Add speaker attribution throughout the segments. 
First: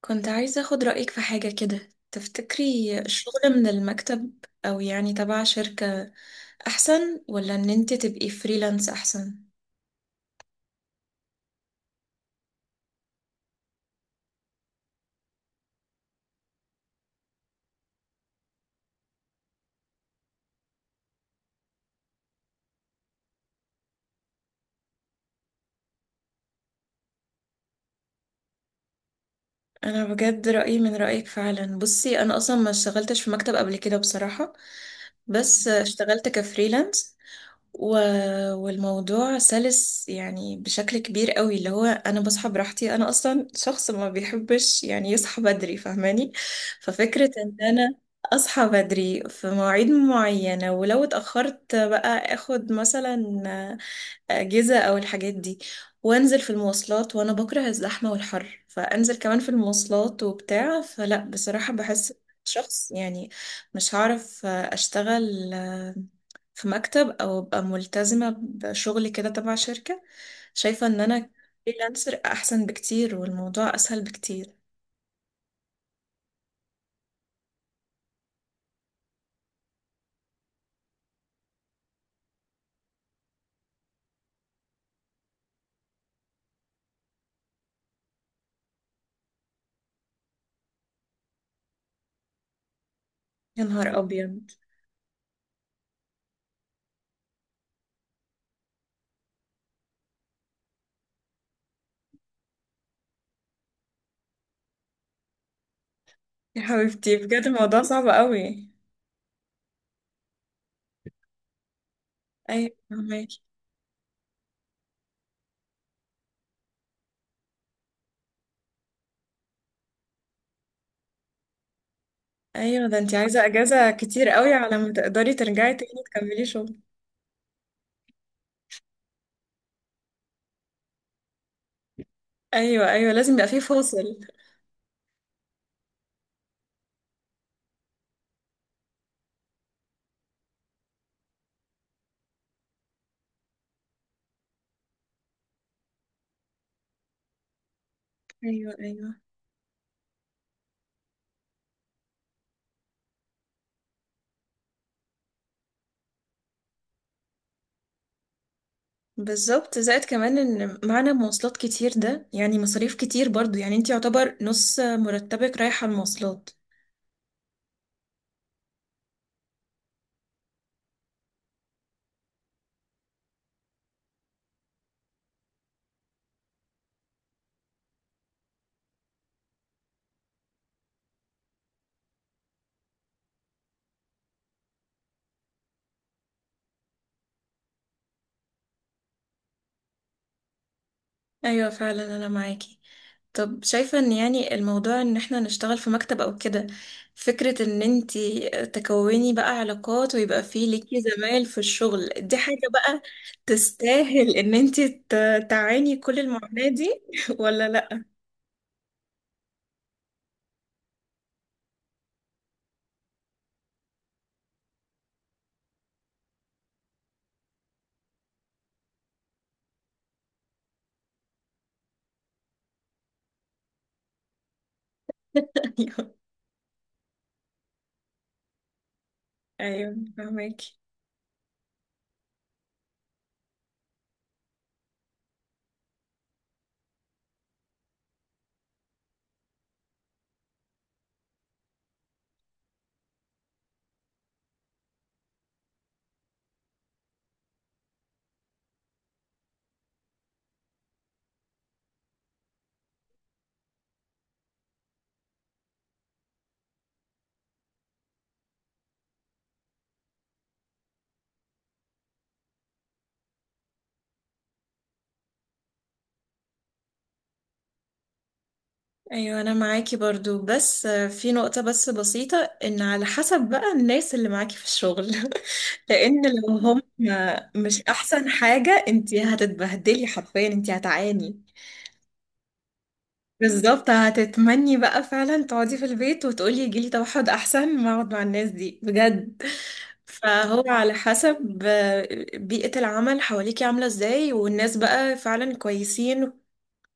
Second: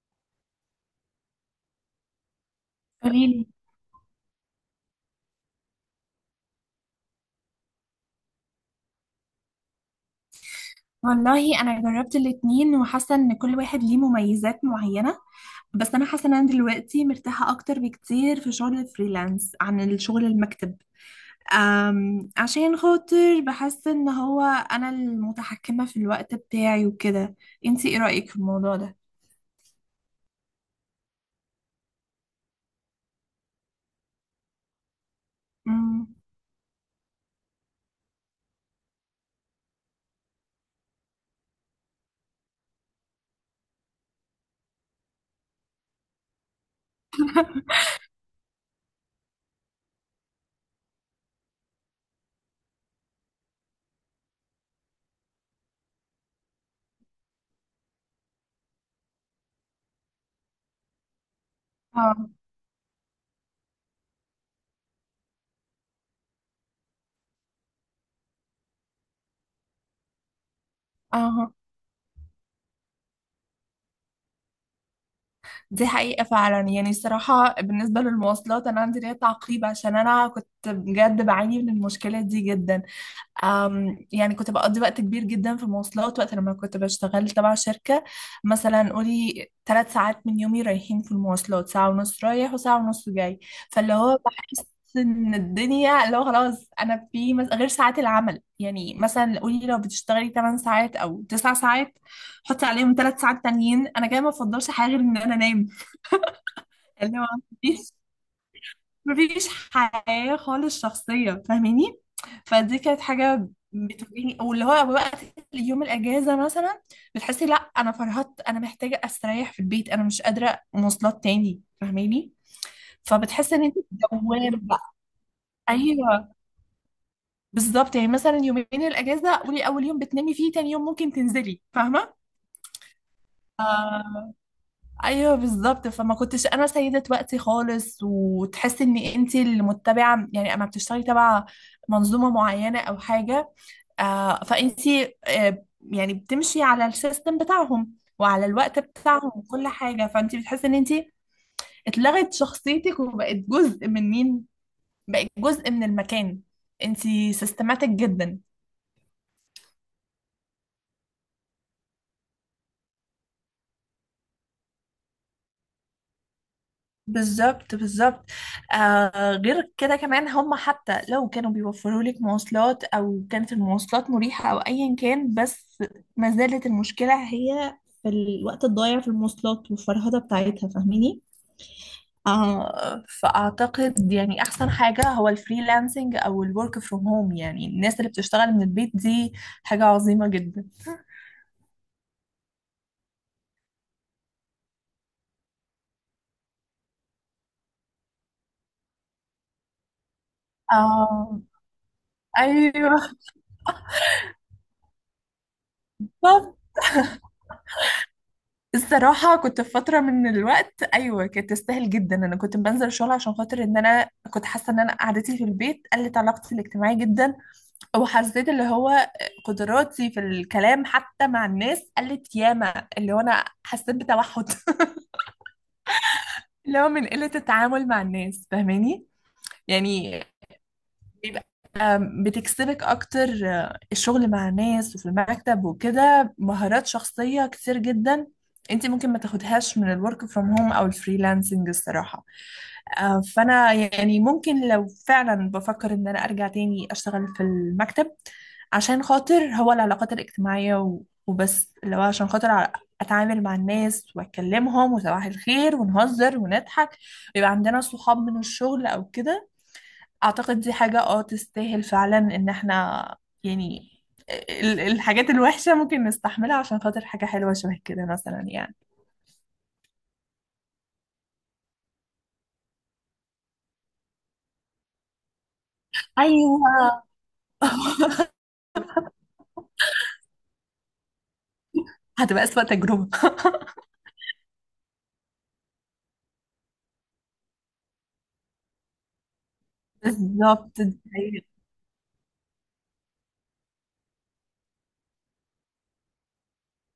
Speaker 1: كنت عايزة أخد رأيك في حاجة كده، تفتكري الشغل
Speaker 2: قوليلي.
Speaker 1: من المكتب أو يعني تبع شركة أحسن، ولا إن أنت تبقي فريلانس أحسن؟
Speaker 2: والله انا جربت الاتنين وحاسه ان كل واحد ليه مميزات معينه، بس انا حاسه ان انا دلوقتي مرتاحه اكتر بكتير في شغل الفريلانس عن الشغل المكتب. عشان خاطر بحس ان هو انا المتحكمه في الوقت بتاعي وكده. انتي ايه رايك في الموضوع ده؟
Speaker 1: أنا بجد رأيي من رأيك فعلا. بصي أنا أصلا ما اشتغلتش في مكتب قبل كده بصراحة، بس
Speaker 2: امم.
Speaker 1: اشتغلت كفريلانس و... والموضوع سلس بشكل كبير قوي، اللي هو انا بصحى براحتي، انا اصلا شخص ما بيحبش يصحى بدري، فاهماني؟ ففكرة ان انا اصحى بدري في مواعيد معينة، ولو اتأخرت بقى اخد مثلا أجهزة أو الحاجات دي، وأنزل في المواصلات، وأنا بكره الزحمة والحر، فأنزل كمان في المواصلات وبتاع، فلا بصراحة بحس
Speaker 2: اه.
Speaker 1: شخص يعني مش هعرف أشتغل في مكتب أو أبقى ملتزمة بشغل كده تبع شركة. شايفة إن أنا
Speaker 2: اه،
Speaker 1: فريلانسر أحسن بكتير، والموضوع أسهل بكتير.
Speaker 2: دي حقيقة فعلا. يعني الصراحة بالنسبة للمواصلات أنا عندي ليا تعقيب، عشان أنا كنت بجد بعاني من المشكلة دي جدا. يعني كنت بقضي وقت كبير جدا في المواصلات وقت لما كنت بشتغل تبع شركة. مثلا قولي 3 ساعات من يومي رايحين في المواصلات، ساعة ونص رايح وساعة ونص جاي.
Speaker 1: يا
Speaker 2: فاللي
Speaker 1: نهار
Speaker 2: هو
Speaker 1: أبيض،
Speaker 2: بحس ان الدنيا لو خلاص انا في غير ساعات العمل، يعني مثلا قولي لو بتشتغلي 8 ساعات او 9 ساعات، حطي عليهم 3 ساعات تانيين، انا كده ما بفضلش حاجة غير ان انا انام.
Speaker 1: يا حبيبتي
Speaker 2: اللي هو
Speaker 1: بجد الموضوع صعب قوي.
Speaker 2: مفيش حياة خالص شخصية، فاهماني؟
Speaker 1: أيوة
Speaker 2: فدي كانت
Speaker 1: فهماكي.
Speaker 2: حاجة بتواجهني، او اللي هو وقت يوم الاجازة مثلا بتحسي لا انا فرهدت، انا محتاجة استريح في البيت، انا مش قادرة مواصلات تاني، فاهماني؟
Speaker 1: أيوة، ده أنت عايزة
Speaker 2: فبتحسي ان انت في
Speaker 1: أجازة كتير
Speaker 2: دوامة
Speaker 1: قوي على
Speaker 2: بقى.
Speaker 1: ما تقدري ترجعي تاني
Speaker 2: ايوه
Speaker 1: تكملي شغل.
Speaker 2: بالظبط. يعني مثلا يومين الاجازة قولي اول يوم بتنامي فيه، تاني يوم ممكن تنزلي، فاهمة؟
Speaker 1: ايوه ايوه، لازم يبقى فيه فاصل.
Speaker 2: آه، ايوه بالظبط. فما كنتش انا سيده وقتي خالص، وتحسي ان انت اللي متبعه، يعني اما بتشتغلي تبع منظومه معينه او حاجه، آه فانت آه يعني بتمشي على السيستم بتاعهم وعلى
Speaker 1: ايوه
Speaker 2: الوقت
Speaker 1: ايوه
Speaker 2: بتاعهم وكل حاجه، فانت بتحسي ان انت اتلغت شخصيتك وبقت جزء من مين، بقت جزء من المكان. انت سيستماتيك جدا.
Speaker 1: بالظبط، زائد كمان ان معنا مواصلات كتير، ده يعني مصاريف كتير برضو، يعني انت يعتبر نص مرتبك رايح على المواصلات.
Speaker 2: بالظبط بالظبط. غير كده كمان هم حتى لو كانوا بيوفروا لك مواصلات او كانت المواصلات مريحة او ايا كان، بس ما زالت المشكلة هي في الوقت الضايع في المواصلات والفرهدة بتاعتها، فاهميني؟ فاعتقد يعني احسن حاجة هو الفريلانسنج او الورك فروم هوم، يعني الناس اللي بتشتغل من البيت دي حاجة عظيمة جدا.
Speaker 1: ايوه فعلا انا معاكي. طب شايفة ان يعني الموضوع ان احنا نشتغل في مكتب او كده، فكرة ان انت تكوني بقى علاقات ويبقى فيه ليكي
Speaker 2: آه.
Speaker 1: زمايل في الشغل، دي حاجة
Speaker 2: ايوه.
Speaker 1: بقى تستاهل ان انت تعاني كل المعاناة دي؟ ولا لا؟
Speaker 2: الصراحة كنت في فترة من الوقت أيوة كانت تستاهل جدا. أنا كنت بنزل الشغل عشان خاطر إن أنا كنت حاسة إن أنا قعدتي في البيت قلت علاقتي الاجتماعية جدا، وحسيت اللي هو قدراتي في الكلام حتى مع الناس قلت ياما، اللي هو أنا حسيت بتوحد.
Speaker 1: ايوه
Speaker 2: اللي هو من قلة التعامل مع الناس، فاهماني؟
Speaker 1: ايوه
Speaker 2: يعني
Speaker 1: فهمك.
Speaker 2: بيبقى بتكسبك اكتر الشغل مع الناس وفي المكتب وكده مهارات شخصية كتير جدا، انت ممكن ما تاخدهاش من الورك فروم هوم او الفريلانسنج الصراحة. فانا يعني ممكن لو فعلا بفكر ان انا ارجع تاني اشتغل في المكتب، عشان خاطر هو العلاقات الاجتماعية وبس لو عشان خاطر اتعامل مع الناس واتكلمهم وصباح الخير ونهزر ونضحك، ويبقى عندنا صحاب من الشغل او كده. اعتقد دي حاجة اه تستاهل فعلا ان احنا يعني الحاجات الوحشة ممكن نستحملها عشان خاطر حاجة حلوة شبه كده مثلا يعني.
Speaker 1: ايوه انا معاكي برضو، بس في نقطة بس بسيطة، ان على حسب بقى الناس اللي معاكي في الشغل. لان لو هم
Speaker 2: ايوه.
Speaker 1: مش احسن حاجة انتي هتتبهدلي حرفيا، انتي هتعاني.
Speaker 2: هتبقى أسوأ تجربة.
Speaker 1: بالظبط، هتتمني بقى فعلا تقعدي في البيت وتقولي يجيلي توحد احسن ما اقعد مع الناس دي بجد. فهو
Speaker 2: بالظبط
Speaker 1: على
Speaker 2: دي حقيقة.
Speaker 1: حسب بيئة العمل حواليكي عاملة ازاي، والناس بقى فعلا كويسين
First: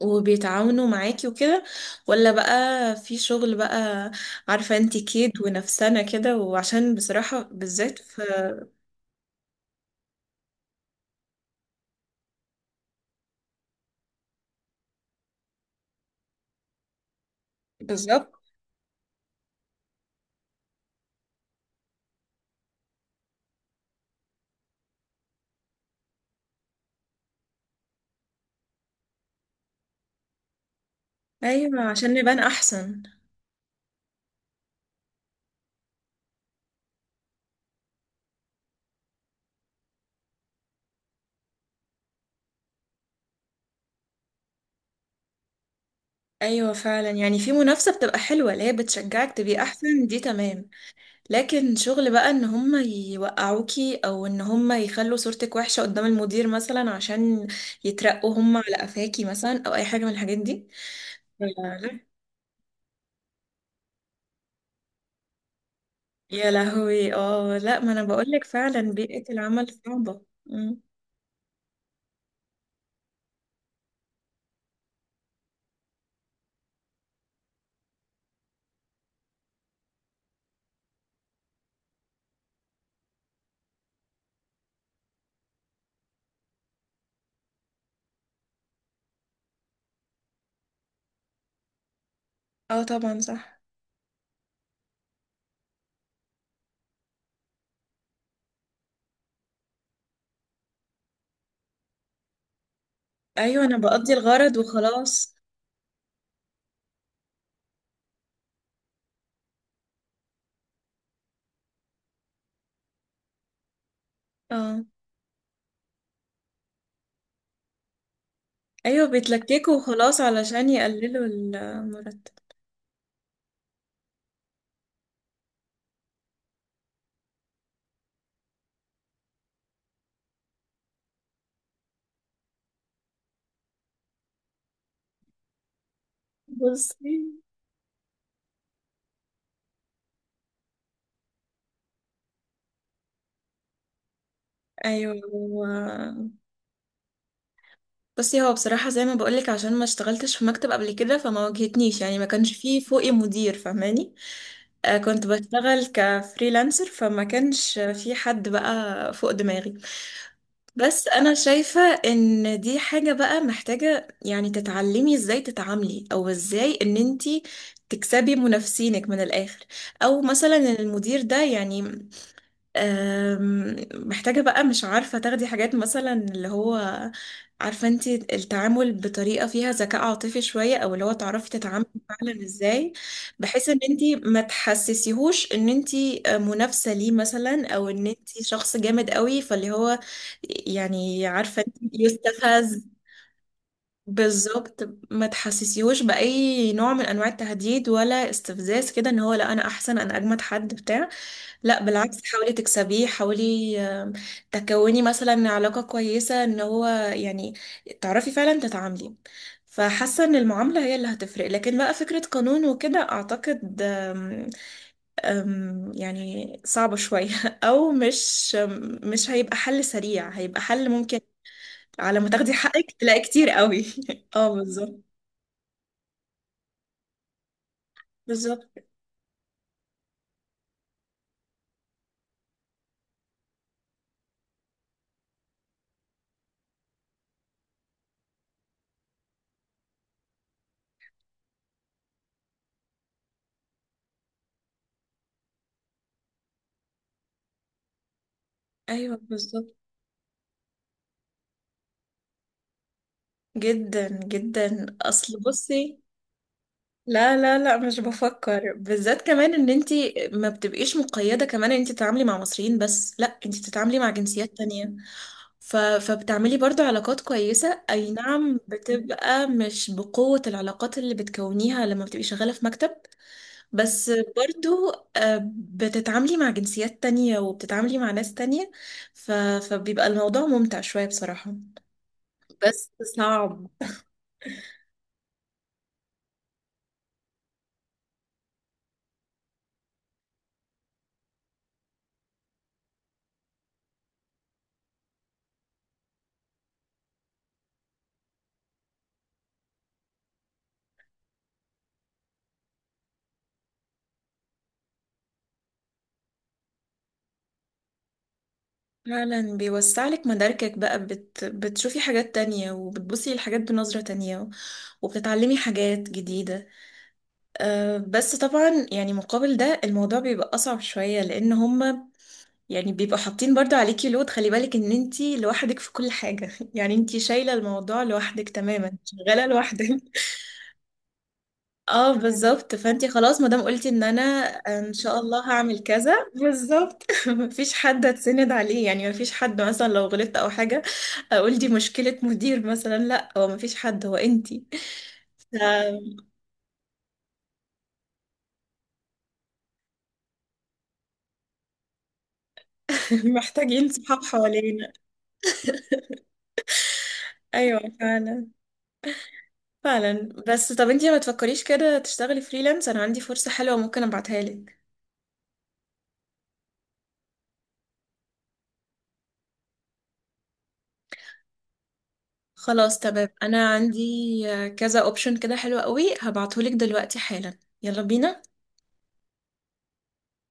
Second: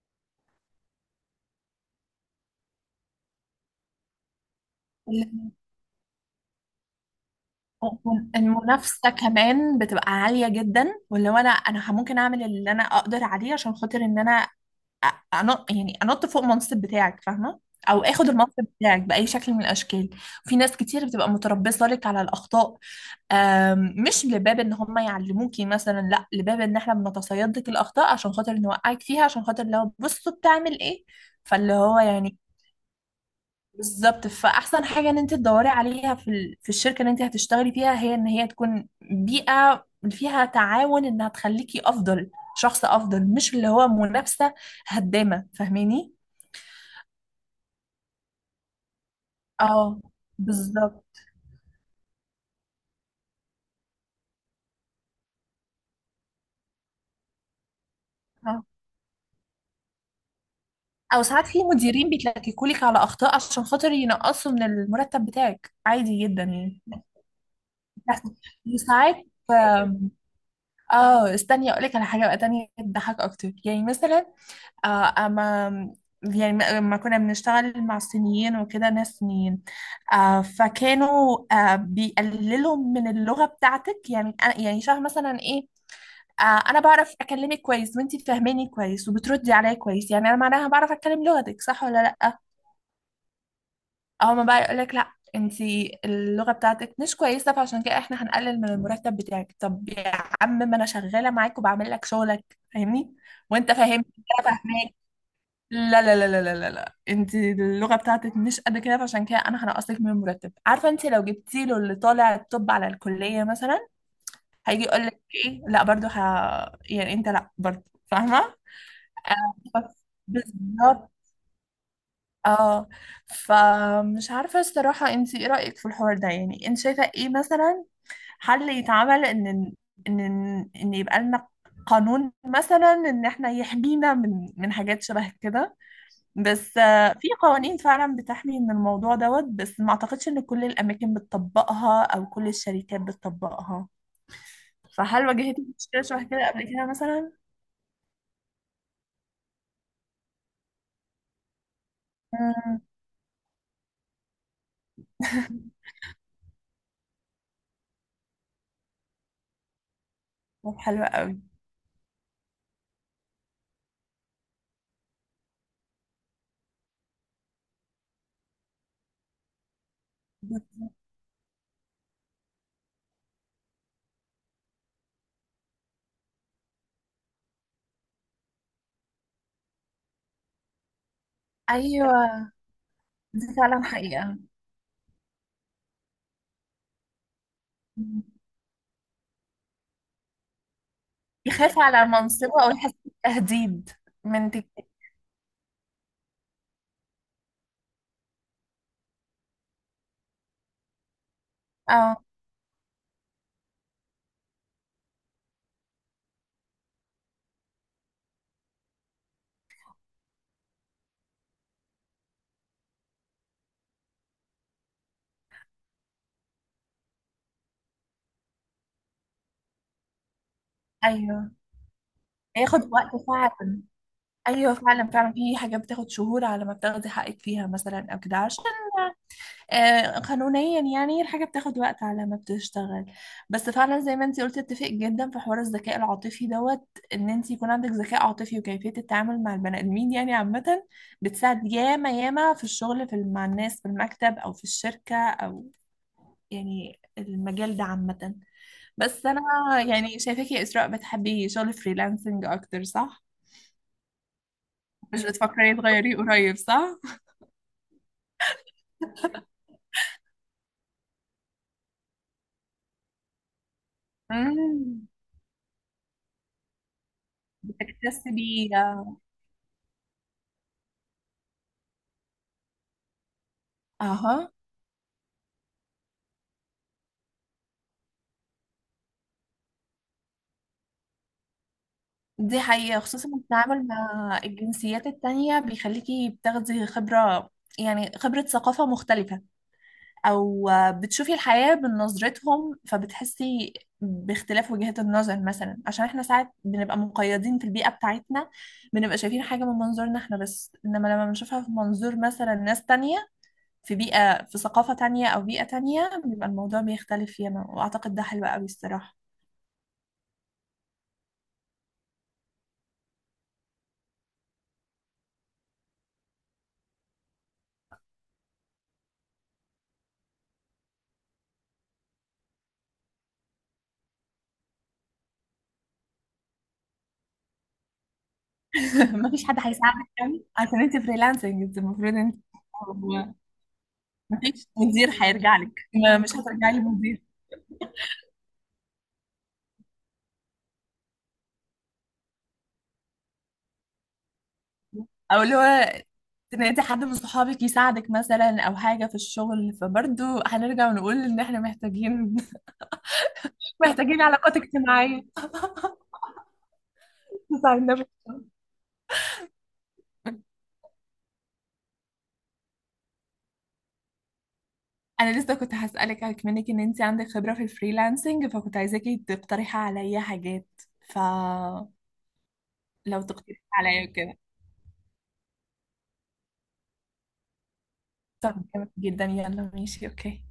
Speaker 1: وبيتعاونوا معاكي وكده، ولا بقى في شغل بقى، عارفة انتي كيد
Speaker 2: ال-
Speaker 1: ونفسنا كده. وعشان بصراحة بالذات في،
Speaker 2: المنافسة كمان بتبقى عالية جدا، واللي هو انا ممكن اعمل اللي انا اقدر عليه عشان خاطر ان انا أ- أنط، يعني أنط فوق المنصب بتاعك، فاهمة؟ أو آخد
Speaker 1: بالظبط.
Speaker 2: المنصب بتاعك بأي شكل من الأشكال. في ناس كتير بتبقى متربصة لك على الأخطاء. مش لباب إن هم يعلموكي مثلا، لا، لباب إن إحنا بنتصيد لك الأخطاء عشان خاطر نوقعك فيها، عشان خاطر لو بصوا بتعمل إيه. فاللي
Speaker 1: ايوه
Speaker 2: هو
Speaker 1: عشان نبان
Speaker 2: يعني
Speaker 1: احسن.
Speaker 2: بالظبط. فأحسن حاجة إن أنت تدوري عليها في في الشركة اللي أنت هتشتغلي فيها، هي إن هي تكون بيئة فيها تعاون، إنها تخليكي أفضل، شخص أفضل، مش اللي هو منافسة هدامة، فاهماني؟
Speaker 1: ايوه فعلا، يعني في منافسة بتبقى حلوة اللي هي بتشجعك تبقي
Speaker 2: اه
Speaker 1: احسن، دي تمام.
Speaker 2: بالظبط.
Speaker 1: لكن شغل بقى ان هم يوقعوكي، او ان هم يخلوا صورتك وحشة قدام المدير مثلا عشان يترقوا هم
Speaker 2: اه،
Speaker 1: على قفاكي مثلا، او اي حاجة من الحاجات دي،
Speaker 2: او ساعات في مديرين بيتلككولك على اخطاء عشان خاطر ينقصوا من المرتب بتاعك، عادي جدا
Speaker 1: يا
Speaker 2: يعني.
Speaker 1: لهوي. اه لا، ما انا
Speaker 2: بتحصل.
Speaker 1: بقولك فعلا
Speaker 2: وساعات
Speaker 1: بيئة العمل
Speaker 2: آم،
Speaker 1: صعبة.
Speaker 2: اه استني اقول لك على حاجه بقى تانية تضحك اكتر. يعني مثلا اما يعني لما كنا بنشتغل مع الصينيين وكده ناس صينيين، آه فكانوا آه بيقللوا من اللغه بتاعتك. يعني يعني شبه مثلا ايه، انا بعرف اكلمك كويس وانتي فاهماني كويس وبتردي عليا كويس، يعني انا معناها بعرف اتكلم لغتك صح ولا لا؟
Speaker 1: اه طبعا صح.
Speaker 2: او ما بقى يقولك لا انتي اللغه بتاعتك مش كويسه، فعشان كده احنا هنقلل من المرتب بتاعك. طب يا عم ما انا شغاله معاك وبعمل لك شغلك، فاهمني؟
Speaker 1: ايوه
Speaker 2: وانت
Speaker 1: انا
Speaker 2: فاهمني،
Speaker 1: بقضي
Speaker 2: انا
Speaker 1: الغرض
Speaker 2: فاهماك.
Speaker 1: وخلاص.
Speaker 2: لا لا لا لا لا لا لا، انتي اللغه بتاعتك مش قد كده فعشان كده انا هنقصك من المرتب. عارفه، انتي لو جبتي له اللي طالع الطب على الكليه مثلا، هيجي
Speaker 1: اه
Speaker 2: يقول لك ايه، لا برضه يعني انت، لا برضه فاهمه.
Speaker 1: ايوه بيتلككوا
Speaker 2: آه،
Speaker 1: وخلاص علشان
Speaker 2: بالظبط.
Speaker 1: يقللوا المرتب.
Speaker 2: اه، فمش عارفة الصراحة انت ايه رأيك في الحوار ده، يعني انت شايفة ايه مثلا حل يتعمل، ان ان ان إن يبقى لنا قانون مثلا ان احنا يحمينا من حاجات شبه كده. بس
Speaker 1: بصي،
Speaker 2: في قوانين فعلا بتحمي من الموضوع دوت، بس ما اعتقدش ان كل الاماكن بتطبقها او كل الشركات بتطبقها.
Speaker 1: ايوه
Speaker 2: فهل
Speaker 1: هو،
Speaker 2: واجهتي مشكلة شبه كده قبل كده مثلا؟
Speaker 1: بصي هو بصراحة زي ما بقولك، عشان ما اشتغلتش في مكتب قبل كده فما واجهتنيش، يعني ما كانش فيه
Speaker 2: مم.
Speaker 1: فوقي مدير فاهماني. آه كنت بشتغل كفريلانسر، فما كانش في حد بقى فوق دماغي.
Speaker 2: طب حلوة
Speaker 1: بس انا
Speaker 2: قوي.
Speaker 1: شايفة ان دي حاجة بقى محتاجة يعني تتعلمي ازاي تتعاملي، او ازاي ان انتي تكسبي منافسينك من الاخر، او مثلا المدير ده يعني محتاجة بقى، مش عارفة، تاخدي حاجات مثلا اللي هو، عارفة انتي التعامل بطريقة فيها ذكاء عاطفي شوية، او اللي هو تعرفي تتعاملي
Speaker 2: ايوه،
Speaker 1: فعلا ازاي،
Speaker 2: دي
Speaker 1: بحيث ان
Speaker 2: فعلا
Speaker 1: انتي
Speaker 2: حقيقة.
Speaker 1: ما تحسسيهوش ان انتي منافسة ليه مثلا، او ان انتي شخص جامد قوي، فاللي هو يعني عارفة
Speaker 2: يخاف
Speaker 1: انتي
Speaker 2: على منصبه أو
Speaker 1: يستفز.
Speaker 2: يحس بتهديد. من
Speaker 1: بالظبط،
Speaker 2: تك-
Speaker 1: ما تحسسيهوش بأي نوع من انواع التهديد ولا استفزاز كده، ان هو لا انا احسن، انا اجمد حد بتاع. لا بالعكس،
Speaker 2: اه.
Speaker 1: حاولي تكسبيه، حاولي تكوني مثلا علاقة كويسة، ان هو يعني تعرفي فعلا تتعاملي. فحاسة ان المعاملة هي اللي هتفرق، لكن بقى فكرة قانون وكده اعتقد آم، آم، يعني صعبة شوية. او مش مش هيبقى حل سريع، هيبقى حل ممكن
Speaker 2: أيوه
Speaker 1: على ما تاخدي
Speaker 2: هياخد
Speaker 1: حقك تلاقي
Speaker 2: وقت
Speaker 1: كتير
Speaker 2: فعلا.
Speaker 1: قوي. اه
Speaker 2: أيوه
Speaker 1: بالظبط.
Speaker 2: فعلا فعلا، في حاجات بتاخد شهور على ما بتاخدي حقك فيها مثلا أو كده، عشان
Speaker 1: بالظبط
Speaker 2: قانونيا يعني الحاجة بتاخد وقت على ما بتشتغل. بس فعلا زي ما انتي قلتي، اتفق جدا في حوار الذكاء العاطفي دوت، إن انتي يكون عندك ذكاء عاطفي وكيفية التعامل مع البني آدمين يعني عامة، بتساعد ياما ياما في الشغل في مع الناس في المكتب أو في الشركة، أو يعني المجال ده عامة.
Speaker 1: ايوه
Speaker 2: بس أنا
Speaker 1: بالظبط.
Speaker 2: يعني شايفاكي يا إسراء بتحبي شغل فريلانسنج أكتر، صح؟
Speaker 1: جدا جدا،
Speaker 2: مش
Speaker 1: اصل
Speaker 2: بتفكري
Speaker 1: بصي،
Speaker 2: تغيريه قريب، صح؟
Speaker 1: لا لا لا مش بفكر، بالذات كمان ان انتي ما بتبقيش مقيدة، كمان ان انتي تتعاملي مع مصريين بس، لا انتي بتتعاملي مع جنسيات تانية
Speaker 2: امم.
Speaker 1: فبتعملي برضو علاقات كويسة، اي نعم
Speaker 2: بتكتسبي.
Speaker 1: بتبقى مش بقوة العلاقات اللي بتكونيها لما بتبقي شغالة في مكتب، بس
Speaker 2: أها.
Speaker 1: برضو بتتعاملي مع جنسيات تانية وبتتعاملي مع ناس تانية ف... فبيبقى الموضوع ممتع شوية بصراحة،
Speaker 2: دي
Speaker 1: بس
Speaker 2: حقيقة، خصوصا
Speaker 1: صعب.
Speaker 2: التعامل مع الجنسيات التانية بيخليكي بتاخدي خبرة، يعني خبرة ثقافة مختلفة، او بتشوفي الحياة بنظرتهم، فبتحسي باختلاف وجهات النظر مثلا. عشان احنا ساعات بنبقى مقيدين في البيئة بتاعتنا، بنبقى شايفين حاجة من منظورنا احنا بس، انما لما بنشوفها في منظور مثلا ناس تانية في بيئة في ثقافة تانية او بيئة تانية، بيبقى الموضوع بيختلف فيما، واعتقد ده حلو قوي الصراحة.
Speaker 1: فعلا بيوسع لك مداركك بقى، بتشوفي حاجات تانية، وبتبصي للحاجات بنظرة تانية، وبتتعلمي حاجات جديدة. أه بس طبعا يعني مقابل ده الموضوع بيبقى أصعب شوية، لأن هما يعني بيبقوا حاطين برضو عليكي لود، خلي بالك إن انتي لوحدك في كل حاجة. يعني انتي شايلة الموضوع لوحدك تماما،
Speaker 2: مفيش
Speaker 1: شغالة
Speaker 2: حد
Speaker 1: لوحدك.
Speaker 2: هيساعدك قوي عشان انت فريلانسنج، انت
Speaker 1: اه
Speaker 2: المفروض انت،
Speaker 1: بالظبط، فانتي خلاص ما دام قلتي ان انا
Speaker 2: مفيش
Speaker 1: ان
Speaker 2: مدير
Speaker 1: شاء الله
Speaker 2: هيرجع لك.
Speaker 1: هعمل كذا،
Speaker 2: مش هترجعي
Speaker 1: بالظبط.
Speaker 2: لمدير،
Speaker 1: مفيش حد هتسند عليه، يعني مفيش حد مثلا لو غلطت او حاجه اقول دي مشكله مدير مثلا، لا هو مفيش حد، هو انتي.
Speaker 2: او اللي هو تنادي حد من صحابك يساعدك مثلا او حاجه في الشغل. فبرضه هنرجع ونقول ان احنا محتاجين،
Speaker 1: محتاجين
Speaker 2: محتاجين
Speaker 1: صحاب
Speaker 2: علاقات
Speaker 1: حوالينا.
Speaker 2: اجتماعيه
Speaker 1: ايوه
Speaker 2: تساعدنا في الشغل.
Speaker 1: فعلا فعلا. بس طب انتي ما تفكريش كده تشتغلي فريلانس؟ انا عندي فرصه حلوه ممكن ابعتها لك.
Speaker 2: انا لسه كنت هسالك منك، ان انت عندك خبره في الفريلانسنج، فكنت عايزاكي تقترحي عليا حاجات، فلو
Speaker 1: خلاص تمام،
Speaker 2: تقترحي
Speaker 1: انا عندي
Speaker 2: عليا كده.
Speaker 1: كذا اوبشن كده حلو قوي، هبعتهولك دلوقتي حالا، يلا بينا.
Speaker 2: طب جامد جدا. يلا ماشي، اوكي.